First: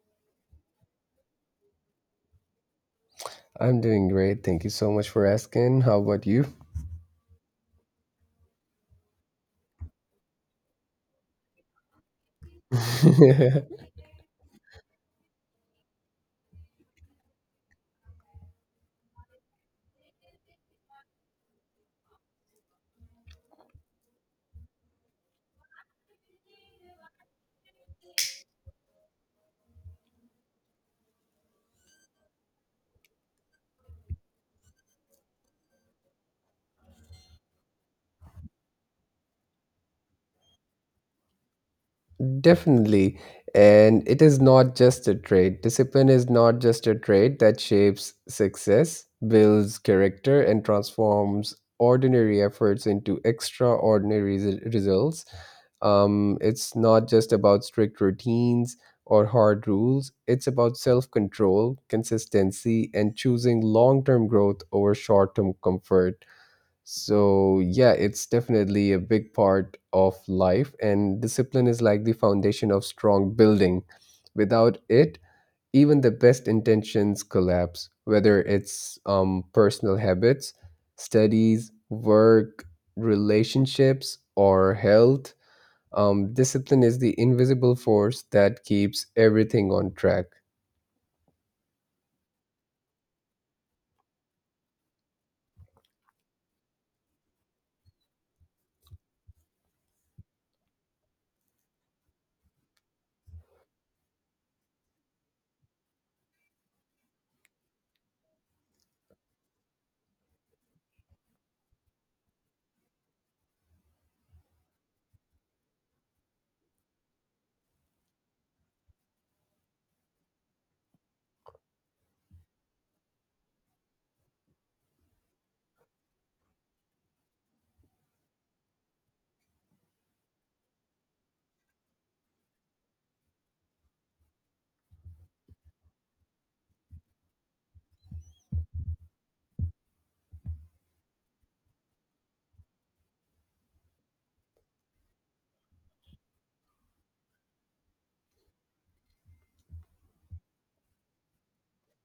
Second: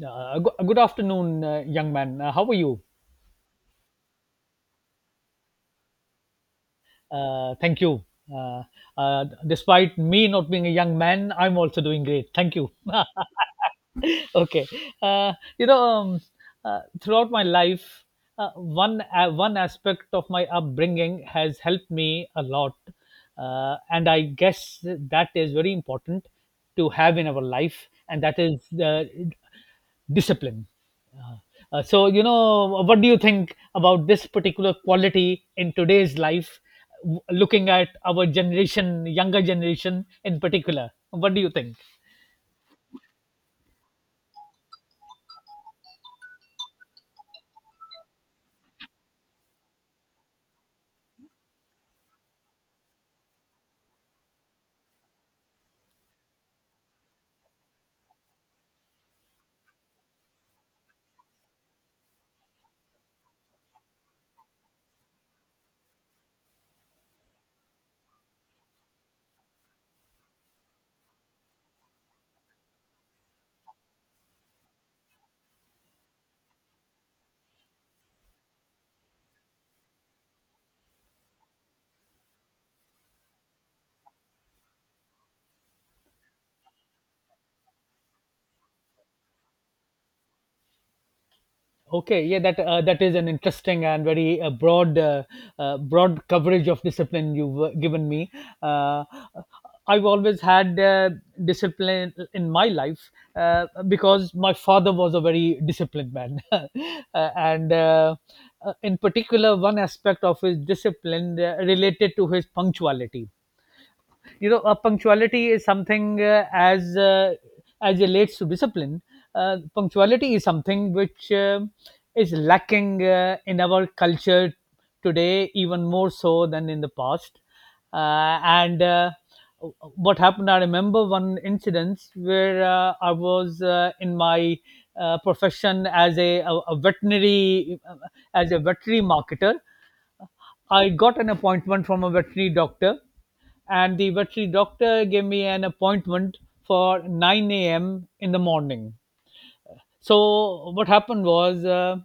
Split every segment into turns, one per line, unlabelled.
Good, good afternoon, young man. How are you?
I'm doing great. Thank you so much for asking. How about you?
Thank you. Uh, Despite me not being a young man, I'm also doing great. Thank you. Okay. Uh, you know, um, Throughout my life, one aspect of my upbringing has helped me a lot, and I guess that is very important to have in our life, and that is discipline. So, what do you think about this particular quality in today's life, looking at our generation, younger generation in particular? What do you think?
Definitely. And it is not just a trait. Discipline is not just a trait that shapes success, builds character, and transforms ordinary efforts into extraordinary results. It's not just about strict routines or hard rules. It's about self control, consistency, and choosing long term growth over short term comfort. So, yeah, it's definitely a big part of life, and discipline is like the foundation of strong building. Without it, even the best intentions collapse, whether it's personal habits, studies, work, relationships, or health. Discipline is the invisible force that keeps everything on track.
Okay, yeah, that is an interesting and very broad coverage of discipline you've given me. Uh, I've always had discipline in my life because my father was a very disciplined man, and in particular, one aspect of his discipline related to his punctuality. Punctuality is something, as relates to discipline. Punctuality is something which is lacking in our culture today, even more so than in the past. And What happened, I remember one incident where I was in my profession as a veterinary marketer. I got an appointment from a veterinary doctor, and the veterinary doctor gave me an appointment for 9 a.m. in the morning. So what happened was, uh,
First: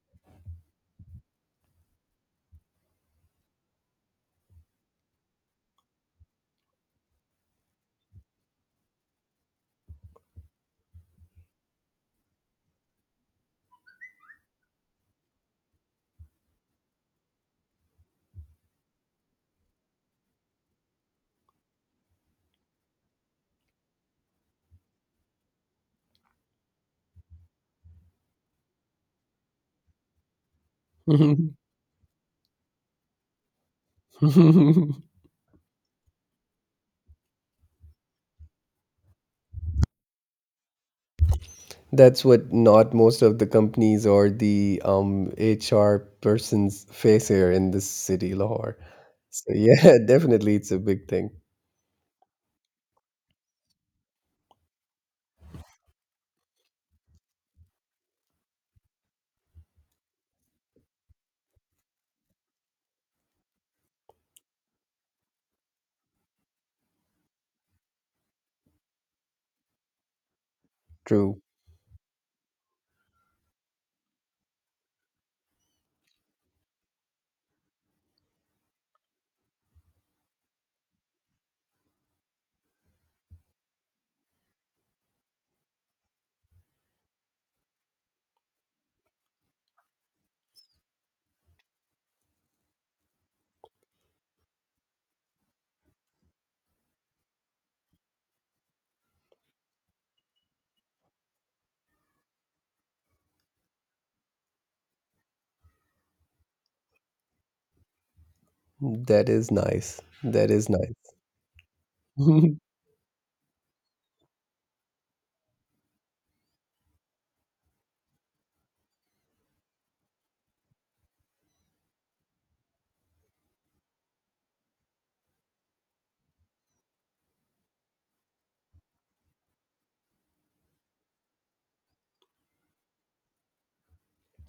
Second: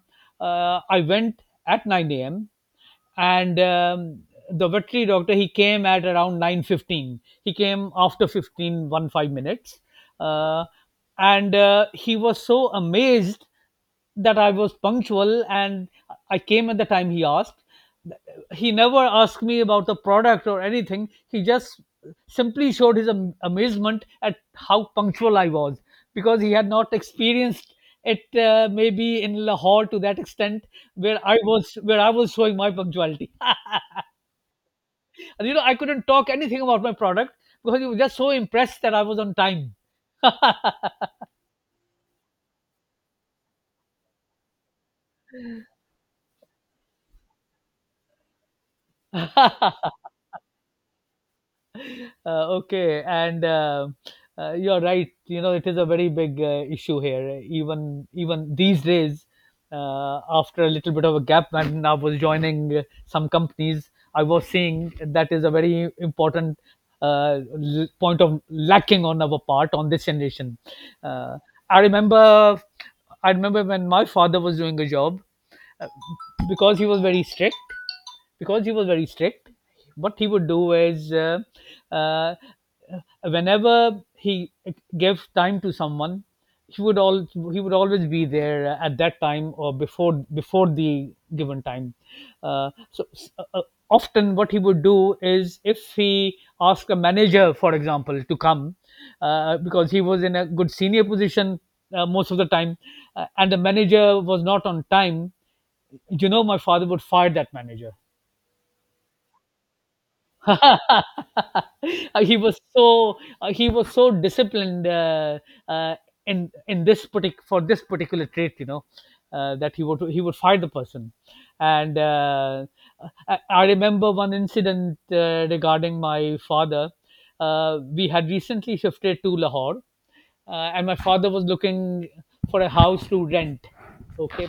uh, I went at 9 a.m, and the veterinary doctor, he came at around 9:15. He came after 15 1 5 minutes, uh, and he was so amazed that I was punctual, and I came at the time he asked. He never asked me about the product or anything, he just simply showed his amazement at how punctual I was, because he had not experienced it, maybe in Lahore to that extent, where I was showing my punctuality. And I couldn't talk anything about my product, because you were just so impressed that I was on time.
That's what not most of the companies or the HR persons face here in this city, Lahore. So yeah, definitely it's a big thing.
Okay, and you're right, it is a very big issue here, even these days. After a little bit of a gap, and I was joining some companies, I was seeing that is a very important point of lacking on our part, on this generation. uh,
True.
i remember I remember when my father was doing a job, uh, because he was very strict. because he was very strict what he would do is, uh, whenever he gave time to someone, he would always be there at that time, or before the given time. So, uh, uh, often what he would do is, if he asked a manager, for example, to come, because he was in a good senior position most of the time, and the manager was not on time, my father would fire that manager.
That is nice. That is nice.
he was so uh, he was so disciplined, uh, for this particular trait, you know, that he would fight the person. And I remember one incident regarding my father. We had recently shifted to Lahore, and my father was looking for a house to rent. Okay.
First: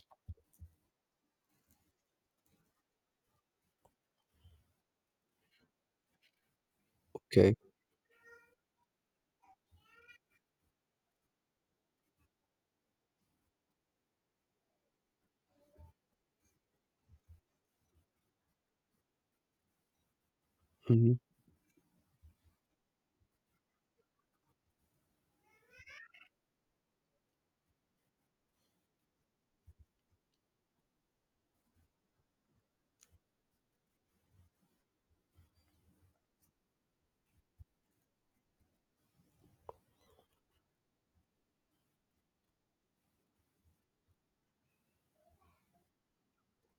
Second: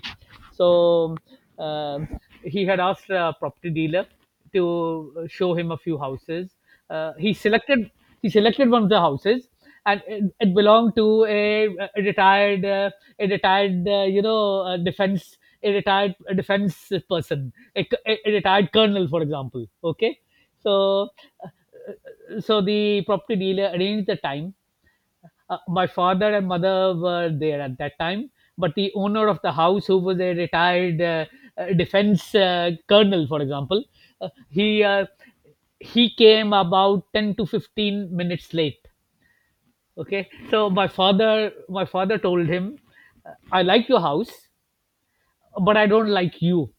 So, um, he had asked a property dealer to show him a few houses. Uh, he
Okay.
selected he selected one of the houses, and it belonged to a retired, a retired, defense, a retired, a defense person, a retired colonel, for example. Okay, so
Mhm.
the property dealer arranged the time. My father and mother were there at that time, but the owner of the house, who was a retired, defense, colonel, for example, uh, he uh, he came about 10 to 15 minutes late. Okay, so my father told him, "I like your house, but I don't like you.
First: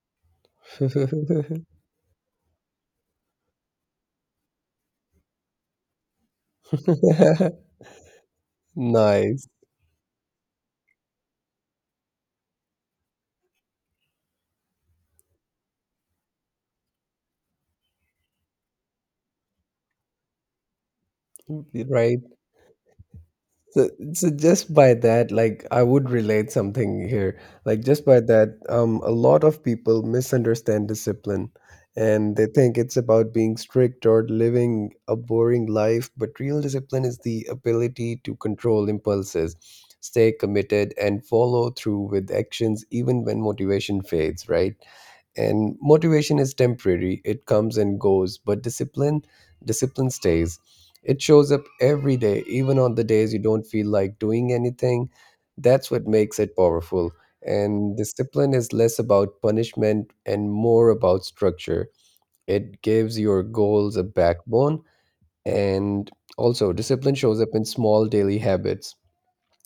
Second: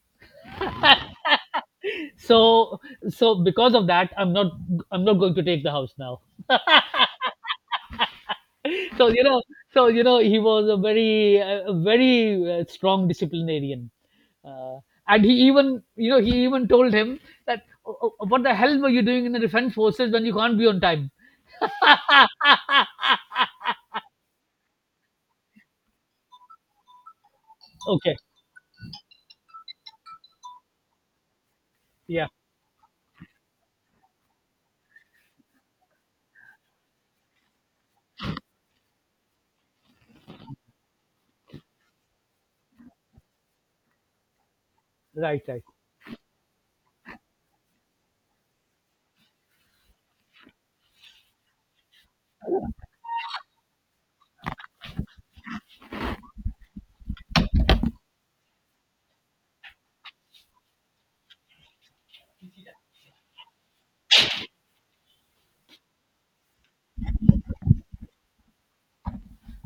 So, because of that, I'm not going to take the house now." So,
Nice,
he was a very strong disciplinarian. uh, and he even, he even told him that, "Oh, oh, what the hell were you doing in the defense forces when you can't be on time?"
right? So just by that, like I would relate something here. Like just
Okay.
by that, a lot of people misunderstand discipline,
Yeah.
and they think it's about being strict or living a boring life. But real discipline is the ability to control impulses, stay committed, and follow through with actions even when motivation fades. Right?
Right. Right.
And motivation is temporary. It comes and goes, but discipline stays. It shows up every day, even on the days you don't feel like doing anything. That's what makes it powerful. And discipline is less about punishment and more about structure. It gives your goals a backbone. And also discipline shows up in small daily habits,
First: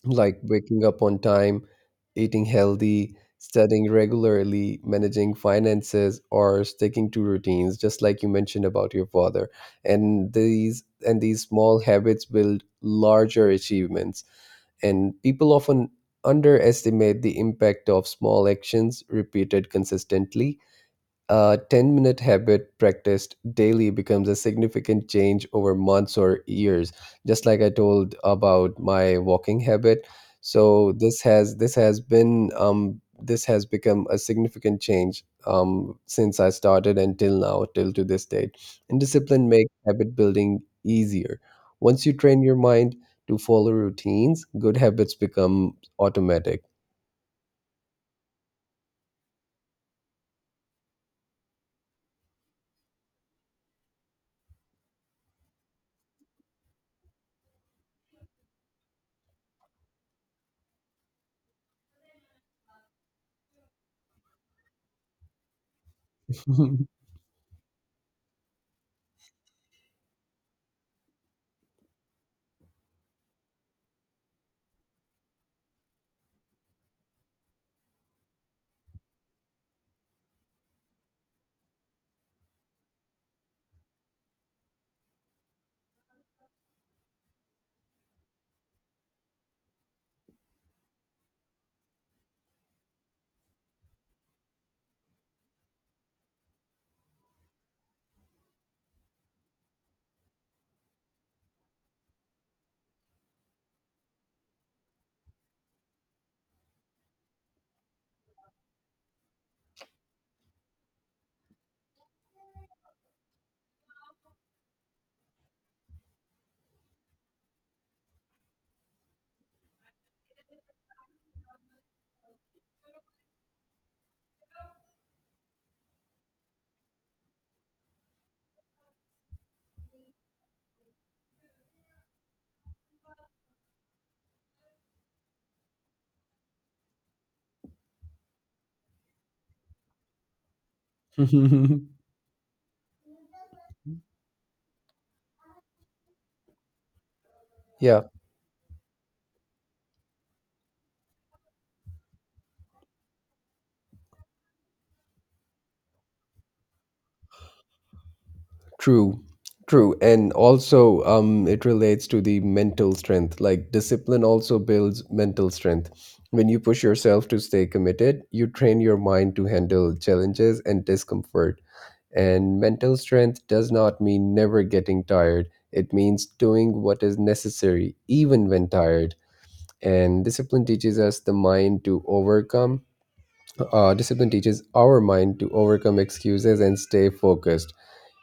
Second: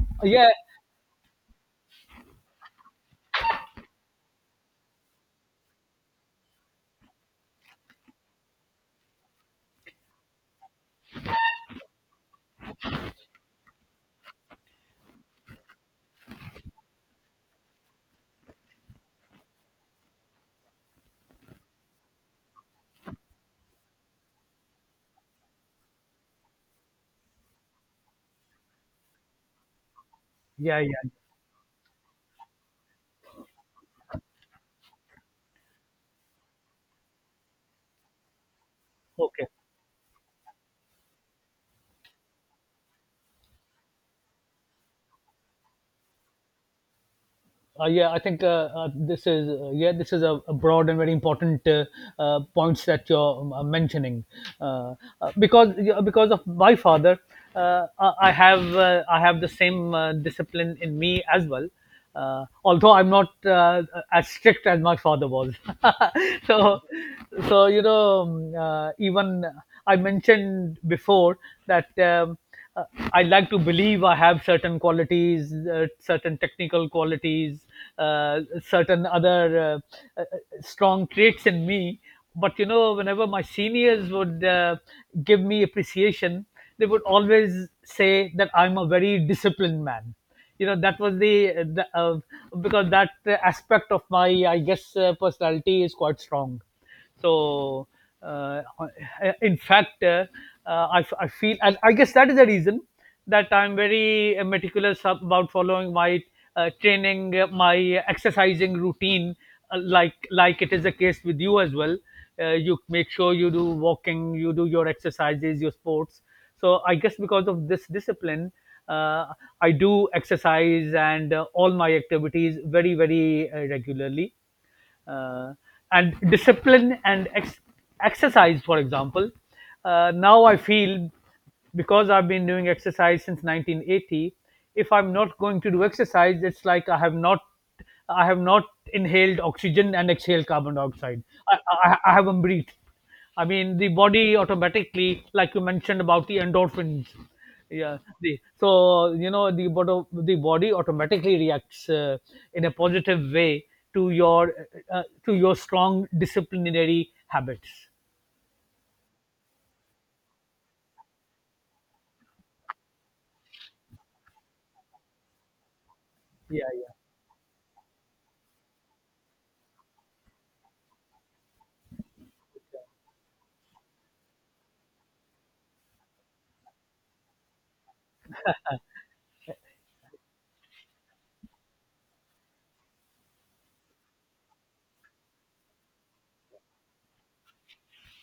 like
Yeah,
waking up on time, eating healthy, studying regularly, managing finances, or sticking to routines, just like you mentioned about your father. And these small habits build larger achievements. And people often underestimate the impact of small actions repeated consistently. A 10-minute habit practiced daily becomes a significant change over months or years, just like I told about my walking habit.
yeah,
So
yeah.
this has become a significant change since I started until now, till to this date. And
Okay.
discipline makes habit building easier. Once you train your mind to follow routines, good habits become automatic.
Yeah, I think, this is a broad and very important, points that you're mentioning. Uh, because yeah, because of my father, I have the same discipline in me as well. Although I'm not as strict as my father was, so so even I mentioned before that. Uh, I like to believe I have certain qualities, certain technical qualities, certain other uh, uh, strong traits in me. But whenever my seniors would give me appreciation, they would always say that I'm a very disciplined man. You know, that was the, the uh, because that aspect of my, I guess, personality is quite strong, so, uh, in fact, I feel, and I guess that is the reason that I'm very meticulous about following my training, my exercising routine, like it is the case with you as well. You make sure you do walking, you do your exercises, your sports. So I guess because of this discipline, uh, I do exercise and all my activities very, very regularly. uh, and discipline and exercise, for example, now I feel, because I've been doing exercise since 1980, if I'm not going to do exercise, it's like I have not inhaled oxygen and exhaled carbon dioxide. i, I, I haven't breathed. I mean, the body automatically, like you mentioned about the endorphins. Yeah.
Yeah.
So the body automatically reacts, in a positive way to your to your strong disciplinary habits.
True, true. And also, it relates to the mental strength. Like discipline also builds mental strength. When you
Yeah.
push
Yeah.
yourself to stay committed, you train your mind to handle challenges and discomfort. And mental strength does not mean never getting tired, it means doing what is necessary, even when tired. And discipline teaches our mind to overcome excuses and stay focused.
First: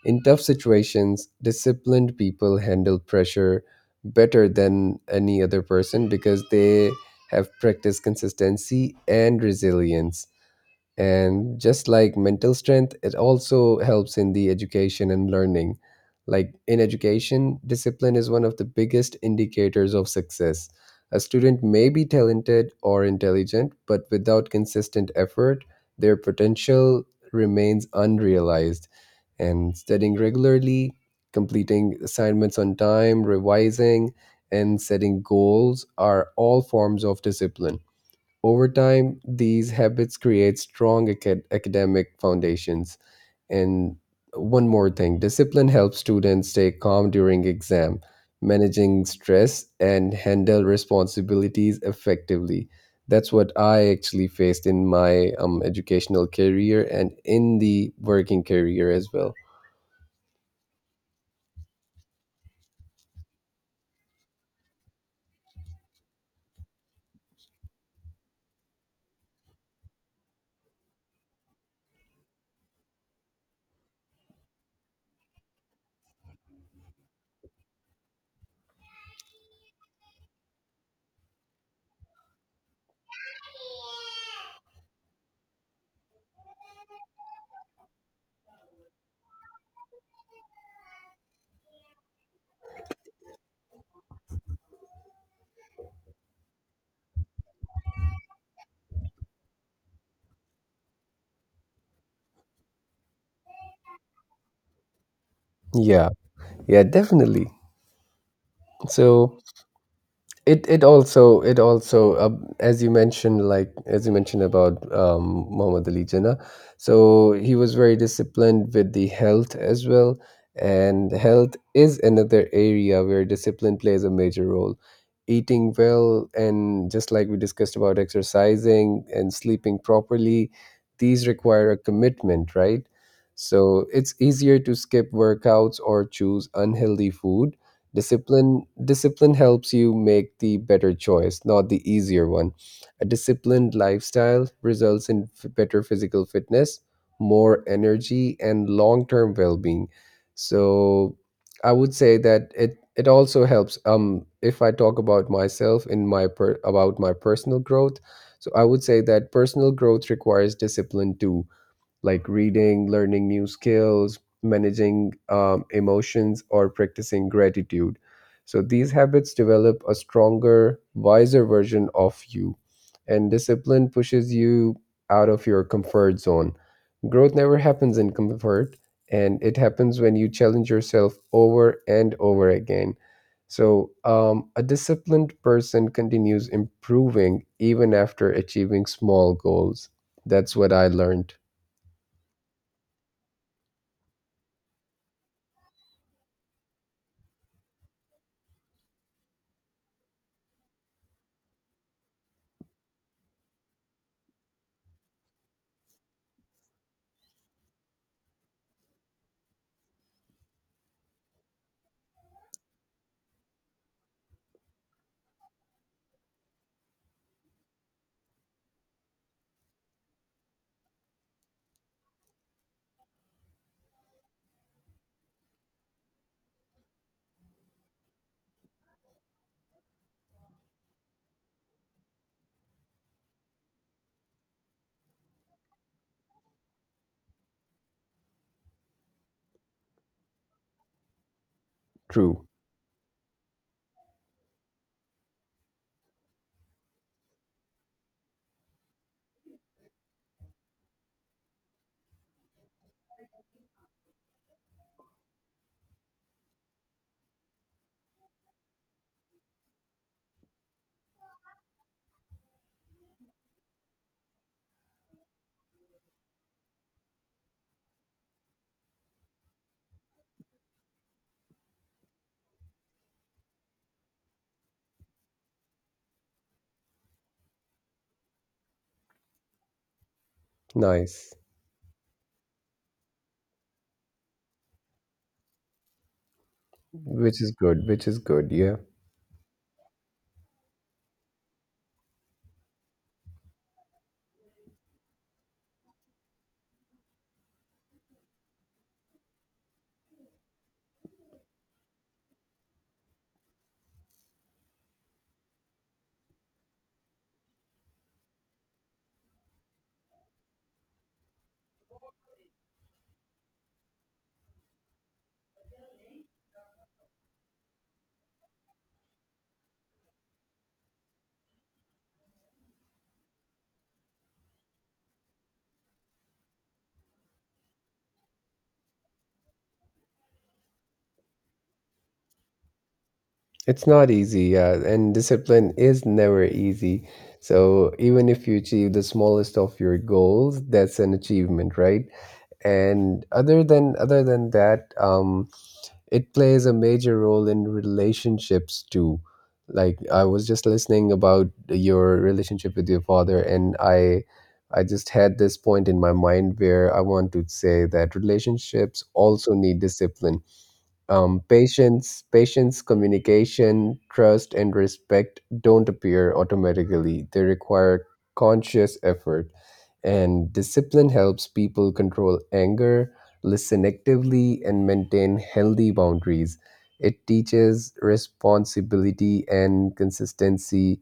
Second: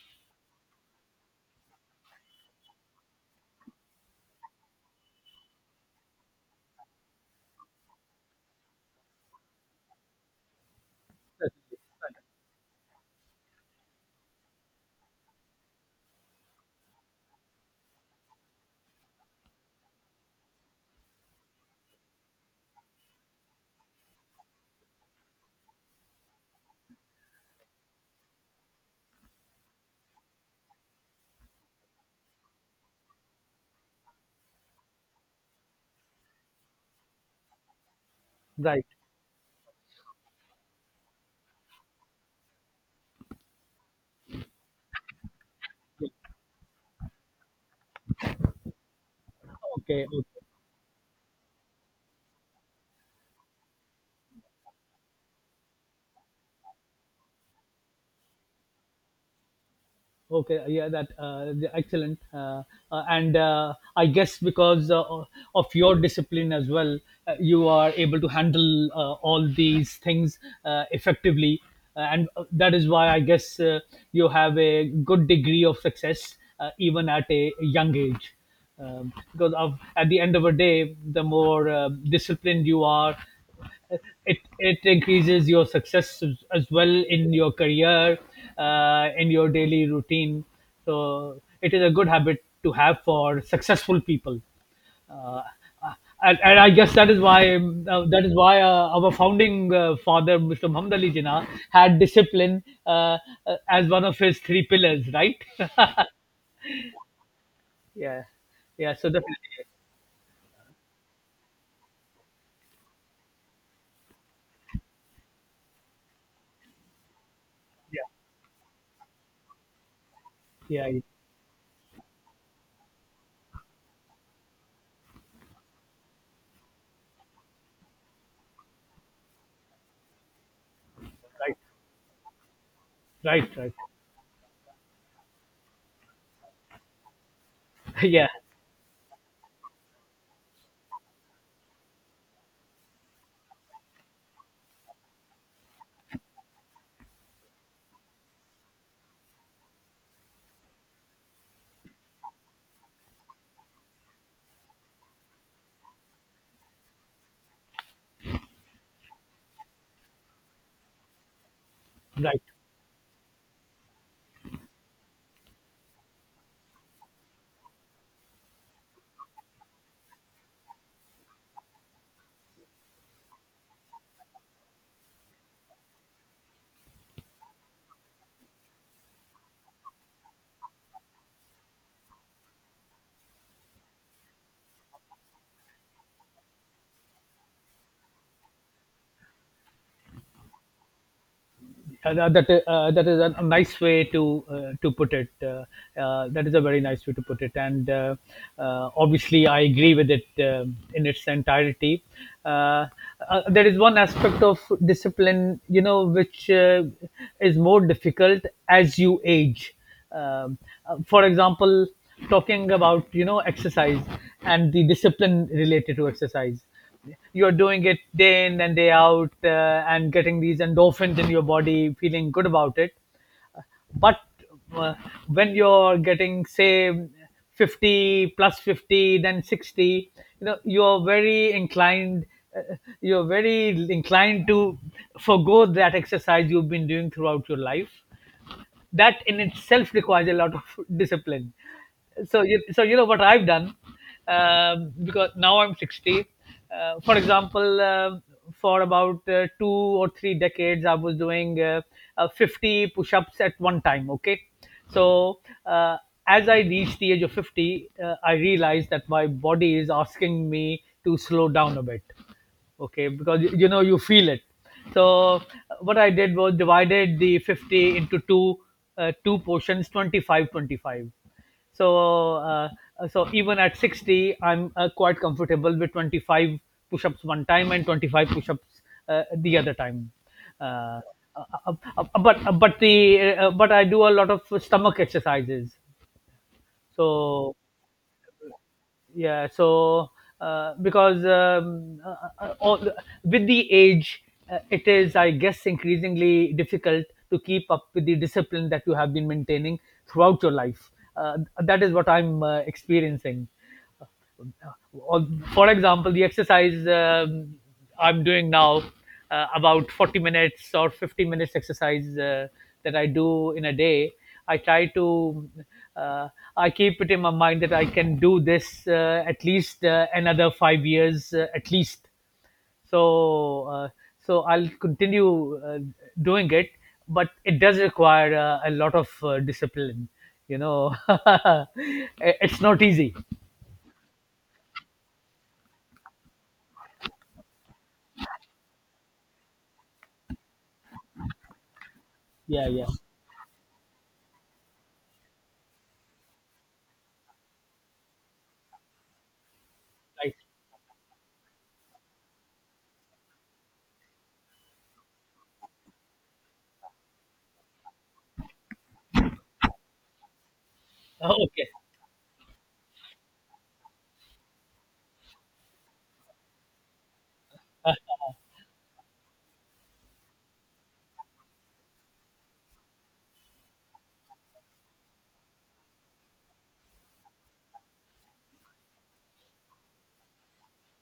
In tough situations, disciplined people handle pressure better than any other person, because they have practiced consistency and resilience. And just like mental strength, it also helps in the education and learning. Like in education, discipline is one of the biggest indicators of success. A student may be talented or intelligent, but without consistent effort, their potential remains unrealized. And studying regularly, completing assignments on time, revising, and setting goals are all forms of discipline. Over
Right.
time, these habits create strong academic foundations. And one more thing, discipline helps students stay calm during exam, managing stress,
Okay.
and
Okay.
handle responsibilities effectively. That's what I actually faced in my educational career, and in the working career as well.
Okay, yeah, excellent. And I guess because of your discipline as well, you are able to handle all these things effectively, and that is why I guess, you have a good degree of success, even at a young age. Because of, at the end of a day, the more disciplined you are, it increases your success as well in your career, in your daily routine. So it is a good habit to have for successful people. Uh, uh, and, and I guess that is why our founding, father, Mr. Muhammad Ali Jinnah, had discipline, as one of his three pillars, right?
Yeah, yeah, definitely.
Yeah, yeah. So
So
definitely.
it it also as you mentioned about Muhammad Ali Jinnah, so he was very
Yeah,
disciplined with the health as well.
yeah, yeah.
And health is another area where discipline plays a major role. Eating well, and just like we discussed about exercising and sleeping properly, these
Right,
require a commitment, right?
right, right.
So it's easier to skip workouts or choose unhealthy food.
Yeah,
Discipline helps you make the better choice, not the easier one. A disciplined lifestyle results in better physical fitness, more energy, and long-term well-being. So I would say that it also helps, if I talk about myself about my personal growth. So I would say that personal growth requires discipline too, like
right.
reading, learning new skills, managing emotions, or practicing gratitude. So these habits develop a stronger, wiser version of you, and discipline pushes you out of your comfort zone. Growth never happens in comfort, and it happens when you challenge yourself over and over again. So, a disciplined person continues improving even after achieving small goals. That's what I learned.
That is a nice way to to put it. That is a very nice way to put it, and obviously I agree with it, in its entirety. Uh, there is one aspect of discipline, you know, which, is more difficult as you age. Um, for example, talking about, exercise and the discipline related to exercise, you're doing it day in and day out, and getting these endorphins in your body, feeling good about it. But, uh, when you're getting, say, 50 plus 50, then 60, you know you're very inclined uh, you're very inclined to forgo that exercise you've been doing throughout your life. That in itself requires a lot of discipline. So,
True.
so you know what I've done? Because now I'm 60, for example. For about 2 or 3 decades, I was doing 50 push-ups at one time. Okay, so, uh, as I reached the age of 50, I realized that my body is asking me to slow down a bit. Okay, because you know, you feel it. So what I did was divided the 50 into two portions — 25, 25. so uh, so even at 60 I'm quite comfortable with 25 push-ups one time and 25 push-ups the other time. uh,
Nice.
but I do a lot of stomach exercises.
Which is
So
good, which is good. Yeah,
yeah, so because with the age, it is, I guess, increasingly difficult to keep up with the discipline that you have been maintaining throughout your life. That is what I'm experiencing. For example, the exercise I'm doing now, about 40 minutes or 50 minutes exercise that I do in a day, I try to, uh, I keep it in my mind that I can do this, at least another 5 years, at least. So, uh, so I'll continue doing it, but it does require a lot of discipline. You know, it's not easy.
it's not easy. Yeah, and discipline is never easy. So even if you achieve the smallest of your goals, that's an achievement, right?
Yeah, yeah.
And other than that, it plays a major role in relationships too. Like I
Right.
was just listening about your relationship with your father, and I. I just had this point in my mind where I want to say that relationships also need discipline.
Oh, okay,
Patience, patience, communication, trust, and respect don't appear automatically. They require conscious effort, and discipline helps people control anger, listen actively, and maintain healthy boundaries. It teaches responsibility and consistency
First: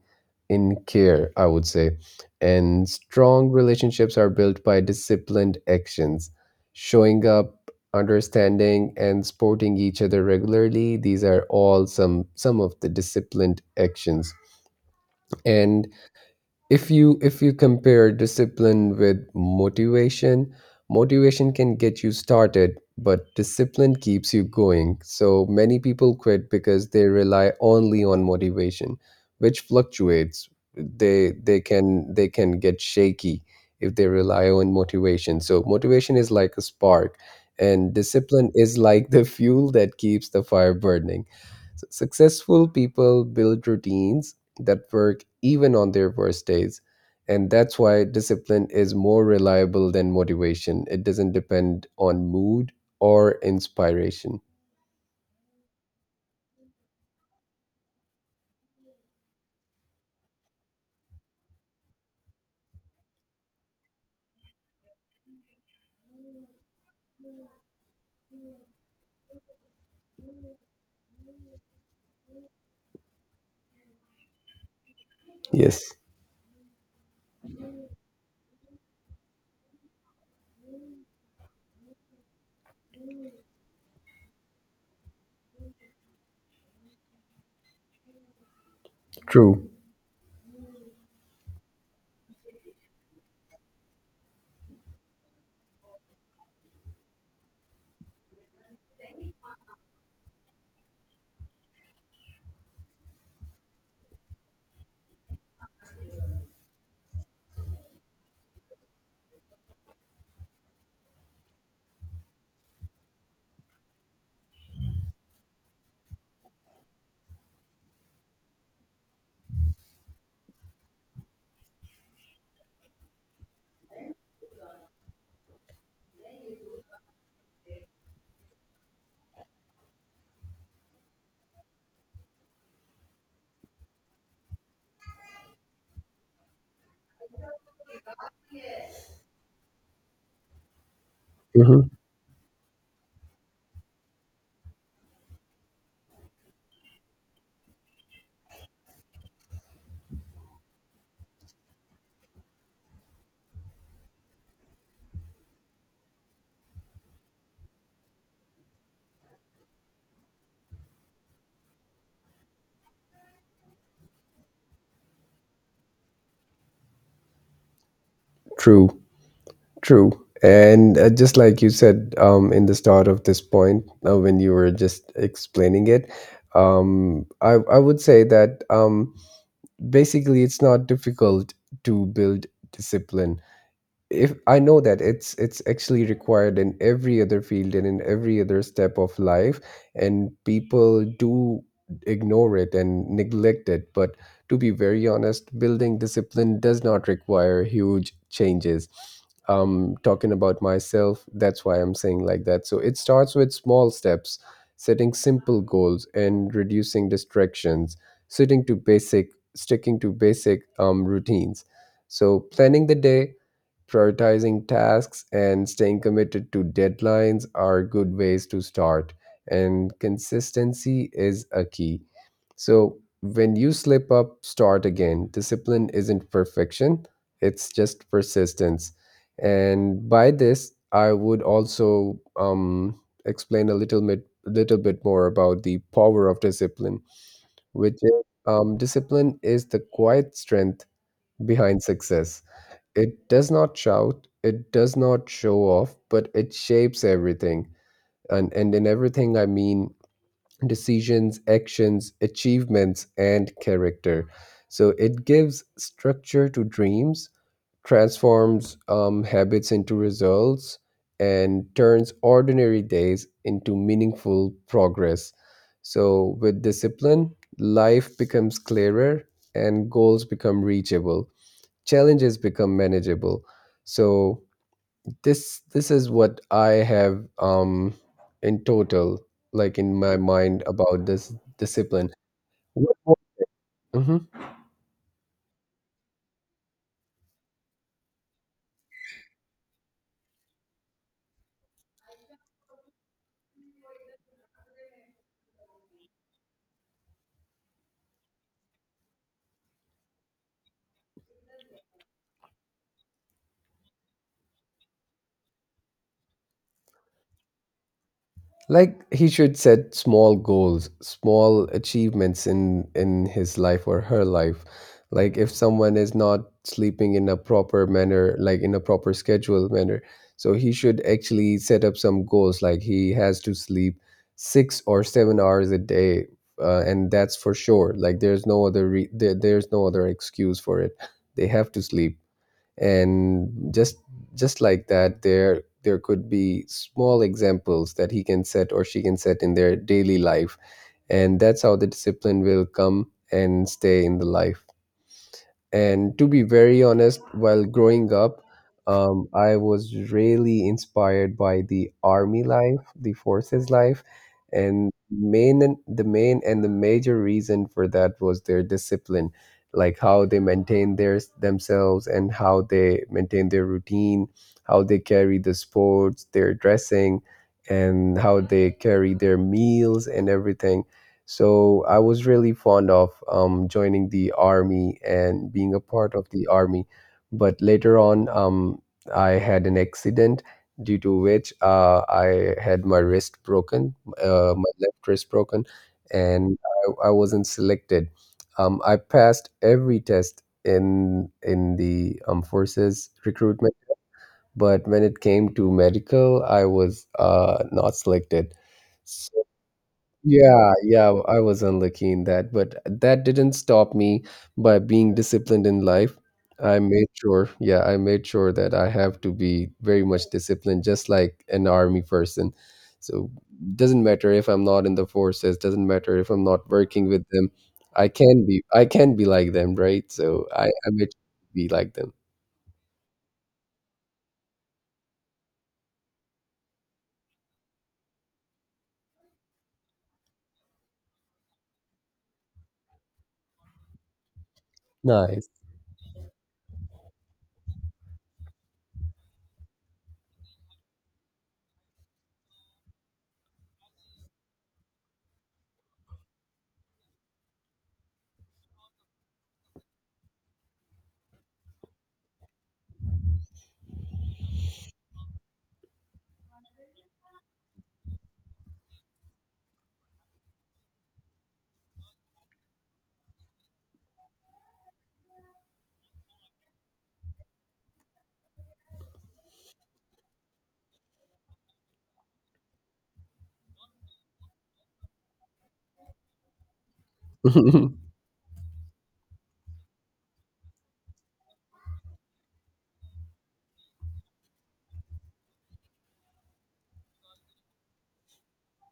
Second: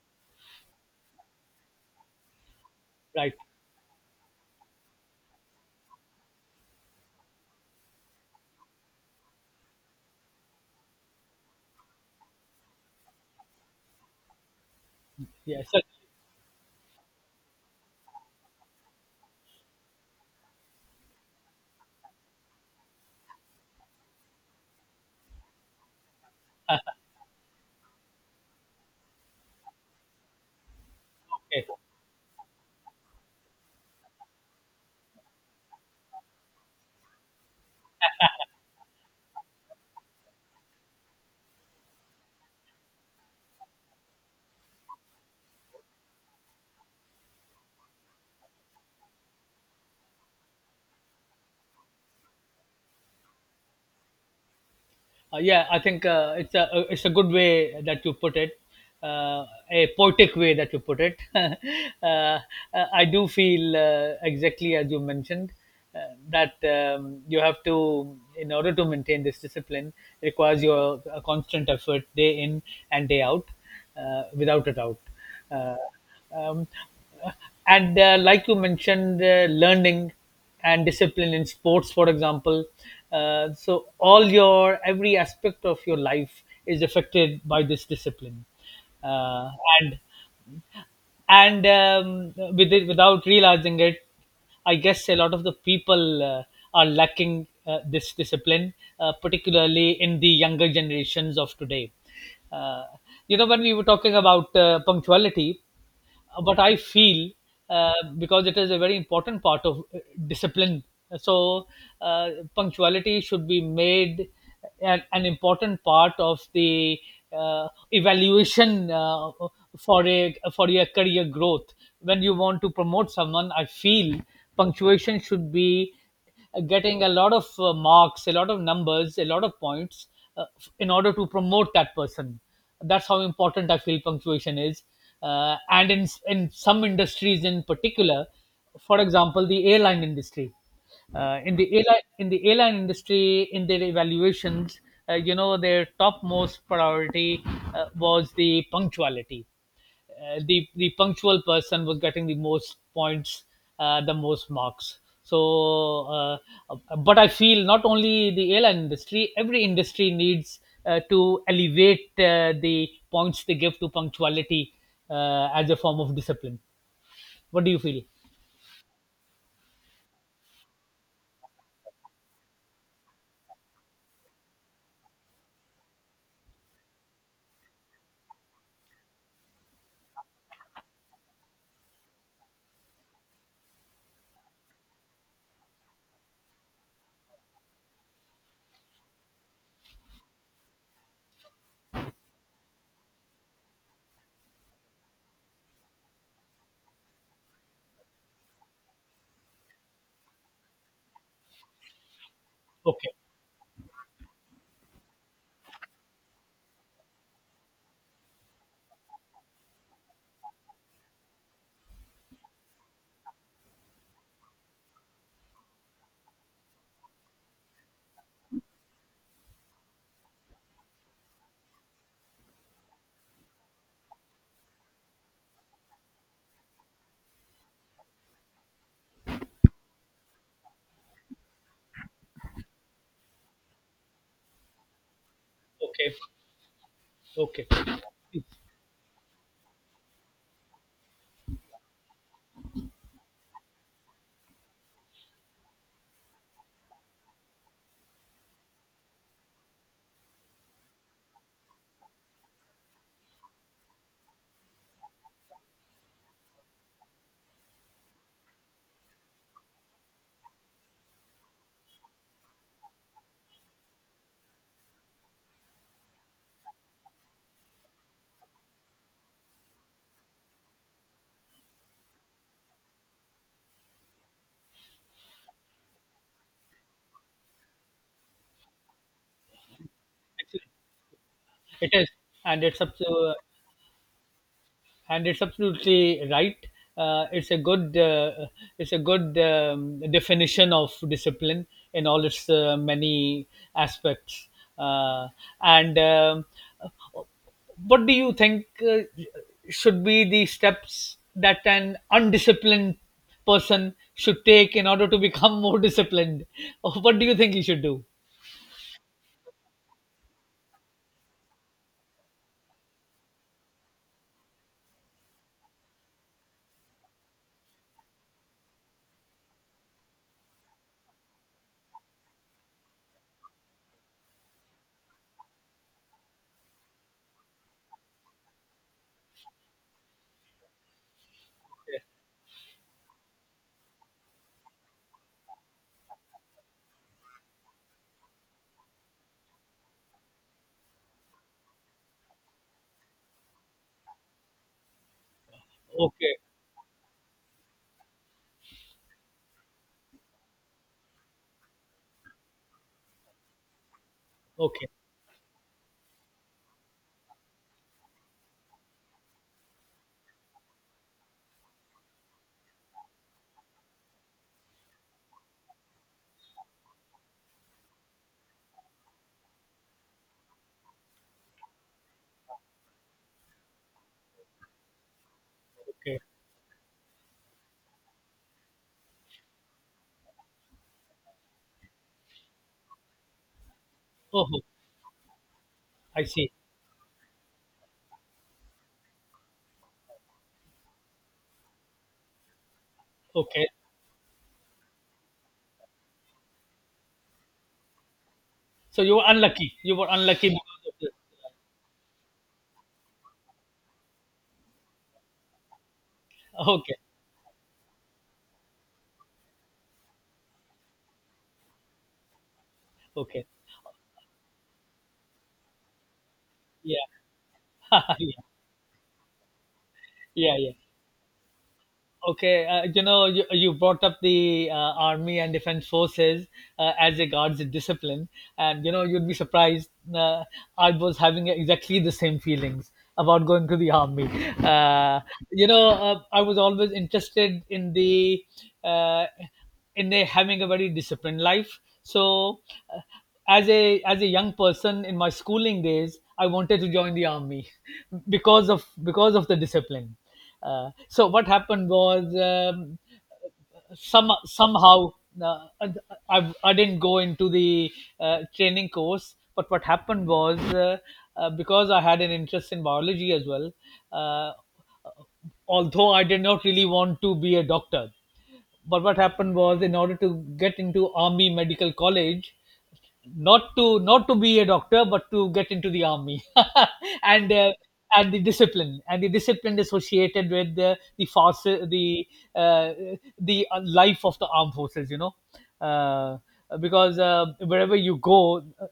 in care, I would say. And
right.
strong relationships are built by disciplined actions, showing up, understanding, and supporting each other regularly. These are all some of the disciplined actions.
Yeah. So,
And if you compare discipline with motivation, motivation can get you started, but discipline keeps you going. So many people quit
uh,
because they rely only on motivation, which fluctuates. they they
okay.
can they can get shaky if they rely on motivation. So motivation is like a spark, and discipline is like the fuel that keeps the fire burning. Successful people build routines that work even on their worst days. And that's why discipline is more reliable than motivation. It doesn't depend on mood or inspiration.
Yeah, I think, it's a good way that you put it, uh, a poetic way that you put it. I do feel, exactly as you mentioned, that you have to, in order to maintain this discipline, requires your a constant effort day in and day out, without a doubt. Uh,
Yes,
um, and like you mentioned, learning and discipline in sports, for example. So all your every aspect of your life is affected by this discipline, uh,
true.
and and with it, without realizing it, I guess a lot of the people are lacking this discipline, particularly in the younger generations of today. uh, you know, when we were talking about punctuality, but I feel because it is a very important part of discipline. So, uh, punctuality should be made an important part of the evaluation for a for your career growth. When you want to promote someone, I feel punctuation should be getting a lot of marks, a lot of numbers, a lot of points, uh, in order to promote that person. That's how important I feel punctuation is. And in some industries in particular, for example, the airline industry.
Hmm.
In the airline industry, in their evaluations, you know, their topmost priority was the punctuality. The punctual person was getting the most points, the most marks. But I feel not only the airline industry, every industry needs to elevate the points they give to punctuality as a form of discipline. What do you feel?
True, true. And just like you said, in the start of this point, when you were just explaining it, um, I would say that. Basically, it's not difficult to build discipline, if I know that it's actually required in every other field and in every other step of life. And people do ignore it and neglect it, but to be very honest, building discipline does not require huge changes. Talking about myself, that's why I'm saying like that. So it
Okay,
starts with small steps, setting simple goals and reducing distractions, sitting to basic sticking to basic, routines. So planning the day, prioritizing tasks, and staying committed to deadlines are good ways to start, and consistency is a key. So, when you slip up, start again. Discipline isn't perfection, it's just persistence. And by this, I would also explain little bit more about the
okay,
power of discipline,
okay.
which is, discipline is the quiet strength behind success. It does not shout, it does not show off, but it shapes everything. And, in everything, I mean decisions, actions, achievements, and character. So it gives structure to dreams, transforms habits into results, and turns ordinary days into meaningful progress. So with discipline, life becomes clearer, and goals become reachable, challenges become manageable. So this is what I have, in total, like in my mind
Excellent.
about this
It is,
discipline.
and it's up
What more,
to
Mhm.
and it's absolutely right. Uh, it's a good uh, it's a good definition of discipline in all its many aspects. Uh, and what do you think should be the steps that an undisciplined person should take in order to become more disciplined? What do you think he should do?
Like he should set small goals, small achievements in his life or her life. Like if someone is not sleeping in a proper manner, like in a proper schedule manner, so he should actually set up some goals, like he has to sleep 6 or 7 hours a day. And that's for sure. Like there's no other there's no other excuse for it. They have to sleep. And just like that, there could be small examples that he can set or she can set in their daily life, and that's how the discipline will come and stay in the life. And to
Okay,
be very honest, while growing up, I was really inspired by the army life, the forces life,
okay,
and main and the major reason for that was their discipline, like how they maintain their themselves, and how they maintain their routine, how they carry the sports, their dressing, and how they carry their meals and everything. So I was really fond of joining the army and being a part
okay.
of the army. But later on, I had an accident, due to which I had my wrist broken,
Oh,
my left wrist broken,
I see.
and I wasn't selected. I passed every test in the forces
Okay.
recruitment, but when it came to medical, I was not selected.
So you were unlucky. You were unlucky
Yeah,
because of
yeah,
this.
I was unlucky in that, but that didn't stop me by being disciplined in life. I
Okay.
made sure, yeah, I made sure that I have to be very much disciplined, just like an army person. So
Okay.
doesn't matter if I'm not in the forces, doesn't matter if I'm not working with them.
Yeah. Yeah.
I can be like them, right? So
Yeah.
I,
Yeah.
I made sure to be like them.
Okay. You know, you brought up the army and defense forces, as regards discipline, and you know, you'd be surprised. I was having exactly the same feelings about going to the army. Uh,
Nice.
you know, I was always interested in the. Uh, and they're having a very disciplined life, so uh, as a young person in my schooling days, I wanted to join the army, because of the discipline. So what happened was, somehow, uh, I didn't go into the training course. But what happened was, because I had an interest in biology as well, uh, although I did not really want to be a doctor. But what happened was, in order to get into Army Medical College, not to be a doctor, but to get into the army, and uh, and the discipline associated with the force, uh, the life of the armed forces. You know, uh, because wherever you go,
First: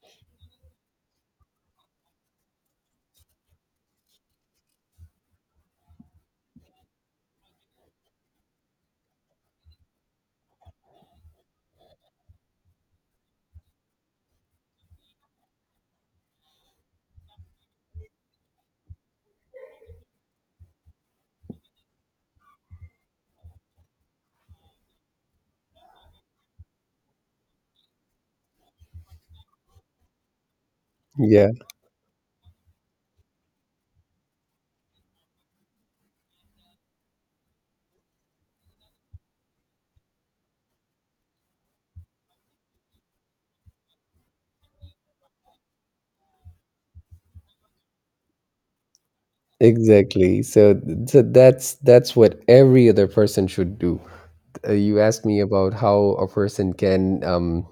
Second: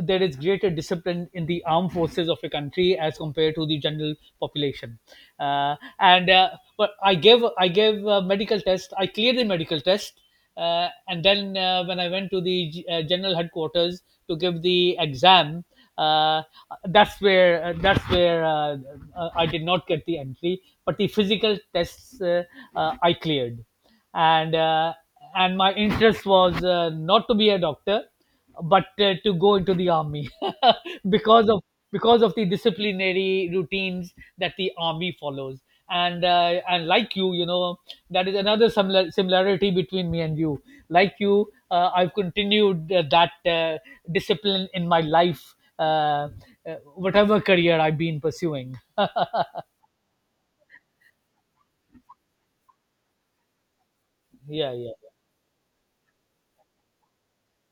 there is greater discipline in the armed forces of a country as compared to the general population. And But I gave a medical test. I cleared the medical test, and then when I went to the general headquarters to give the exam. Uh, that's where I did not get the entry, but the physical tests, I cleared. And uh, and my interest was not to be a doctor, but to go into the army, because
Yeah,
of because of the disciplinary routines that the army follows. And like you know, that is another similarity between me and you. Like you, I've continued that discipline in my life, whatever career I've been pursuing.
exactly. So, so that's what every other person should do.
Yeah, yeah,
You
yeah.
asked me about how a person can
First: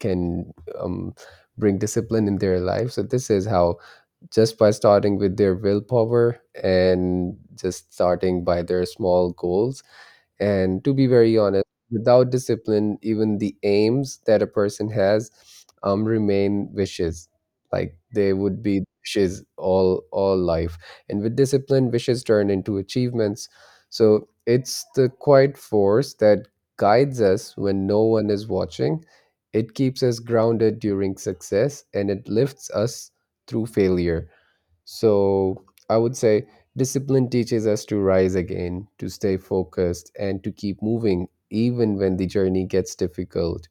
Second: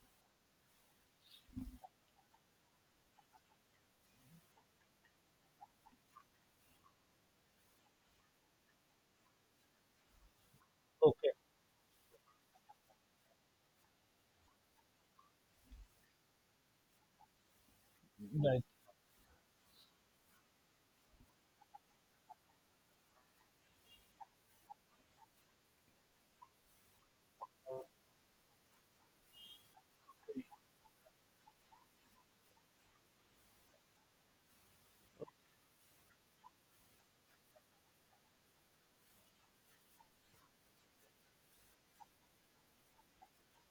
can um, bring discipline in their life. So this is how, just by starting with their willpower and just starting by their small goals. And to be
Okay.
very honest, without discipline, even the aims that a person has, remain wishes. Like they would
Right.
be wishes all life. And with discipline, wishes turn into achievements. So it's the quiet force that guides us when no one is watching. It keeps us grounded during success, and it lifts us through failure. So I would say discipline teaches us to rise again, to stay focused, and to keep moving even when the journey gets difficult.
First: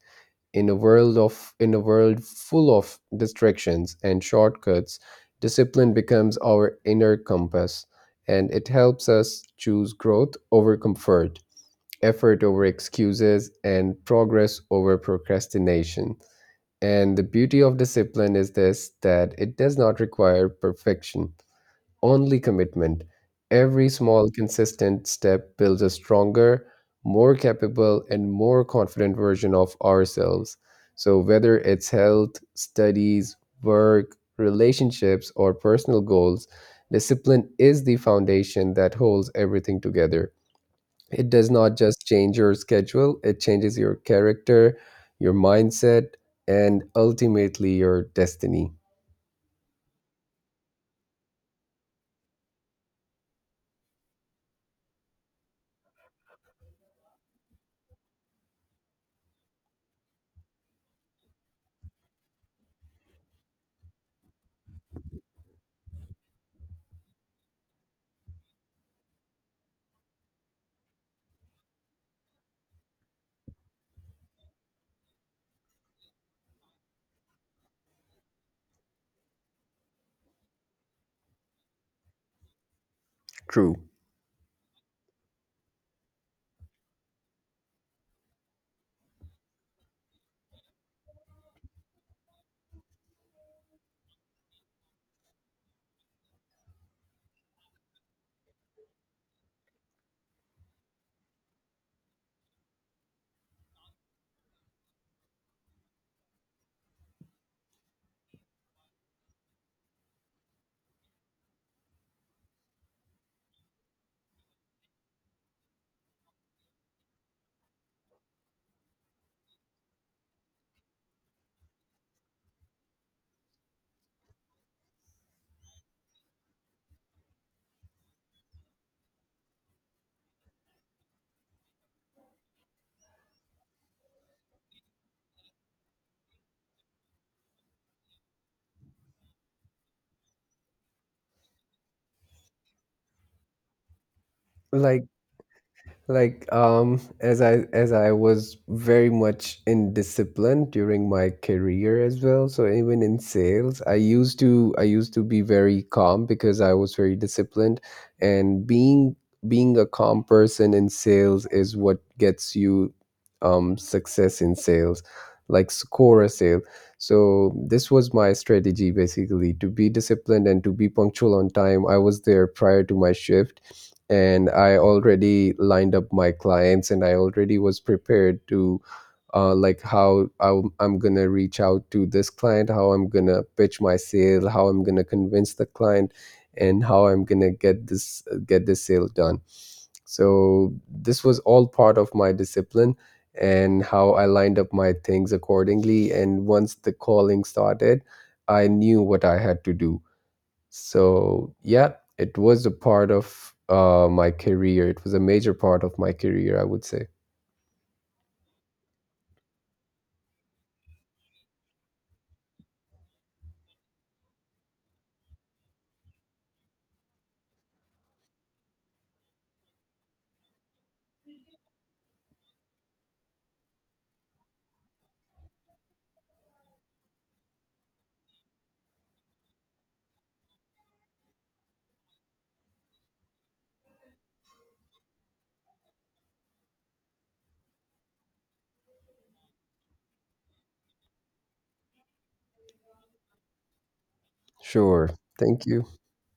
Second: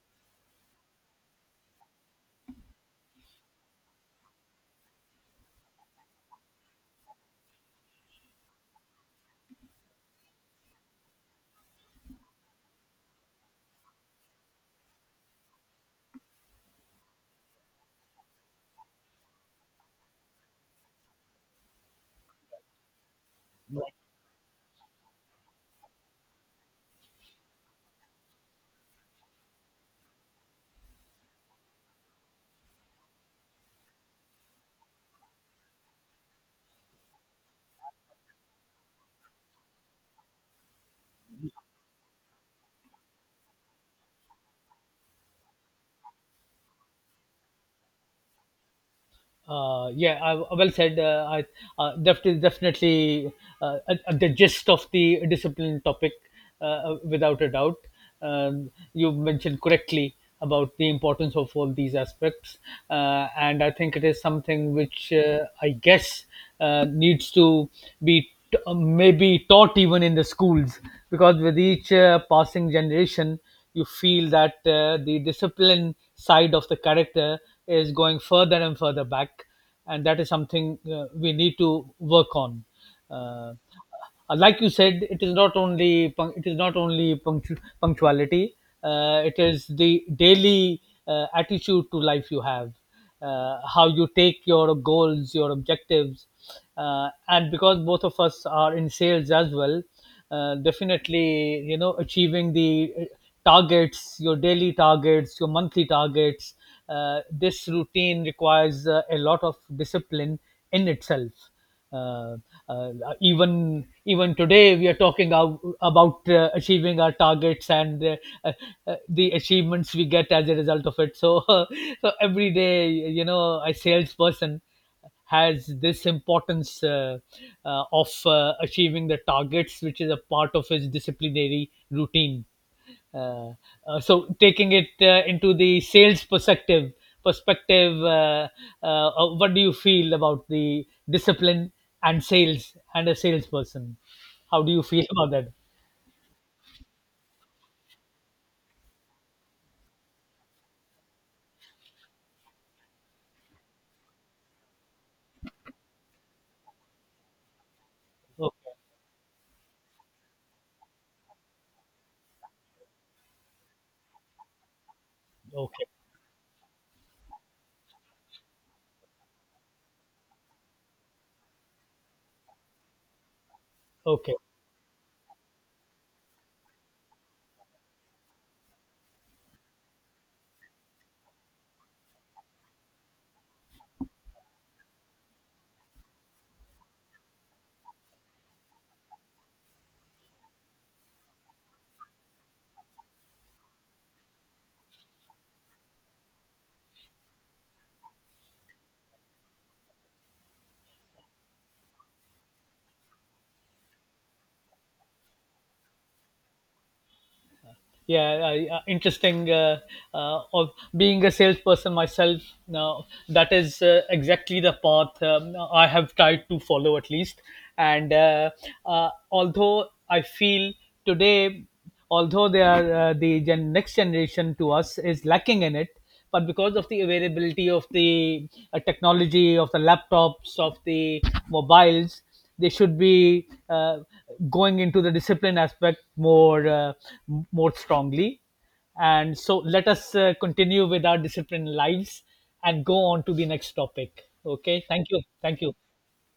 In a world of in a world full of distractions and shortcuts, discipline becomes our inner compass, and it helps us choose growth over comfort, effort over excuses, and progress over procrastination. And the beauty of discipline is this, that it does not require perfection, only commitment. Every small, consistent step builds a stronger, more capable, and more confident version of ourselves. So, whether it's health, studies, work, relationships, or personal goals, discipline is the foundation that holds everything together. It does not just change your schedule, it changes your character, your mindset, and ultimately your destiny.
Yeah, well said. That is definitely the gist of the discipline topic, without a doubt. You mentioned correctly about the importance of all these aspects, and I think it is something which, I guess, needs to be maybe taught even in the schools, because with each passing generation you feel that the discipline side of the character is going further and further back, and that is something we need to work on. Uh,
True.
like you said, it is not only punctuality. It is the daily attitude to life you have, how you take your goals, your objectives, and because both of us are in sales as well, definitely you know achieving the targets, your daily targets, your monthly targets, this routine requires a lot of discipline in itself. uh, uh, even today we are talking about achieving our targets and, uh, the achievements we get as a result of it, so so every day, you know, a salesperson has this importance, of achieving the targets, which is a part of his disciplinary routine. Uh, so taking it into the sales perspective, what do you feel about the discipline and sales and a salesperson? How do you
Like,
feel about that?
as I was very much in discipline during my career as well, so even in sales, I used to be very calm, because I was very disciplined. And
Okay,
being a calm person in sales is what gets you success in sales, like
okay,
score a sale. So this was my strategy, basically to be disciplined and to be punctual on time. I was there prior to my shift,
okay.
and I already lined up my clients, and I already was prepared to, like, how I'm gonna reach out to this client, how I'm gonna pitch my sale, how I'm gonna convince the client, and how I'm gonna get this sale done. So this was all part of my discipline, and how I lined up my things accordingly. And once the calling started, I knew what I had to do. So yeah, it was a part of my career. It was a major part of my career, I would say.
Yeah. Interesting. Of Being a salesperson myself now, that is exactly the path I have tried to follow, at least. And although I feel today, although they are the next generation to us is lacking in it, but because of the availability of the technology, of the laptops, of the mobiles, they should be going into the discipline aspect more, more strongly, and so let us continue with our discipline lives and go on to the next topic. Okay, thank
Sure.
you, thank
Thank
you,
you.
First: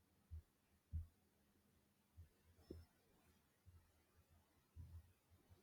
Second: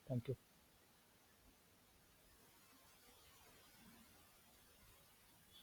thank you.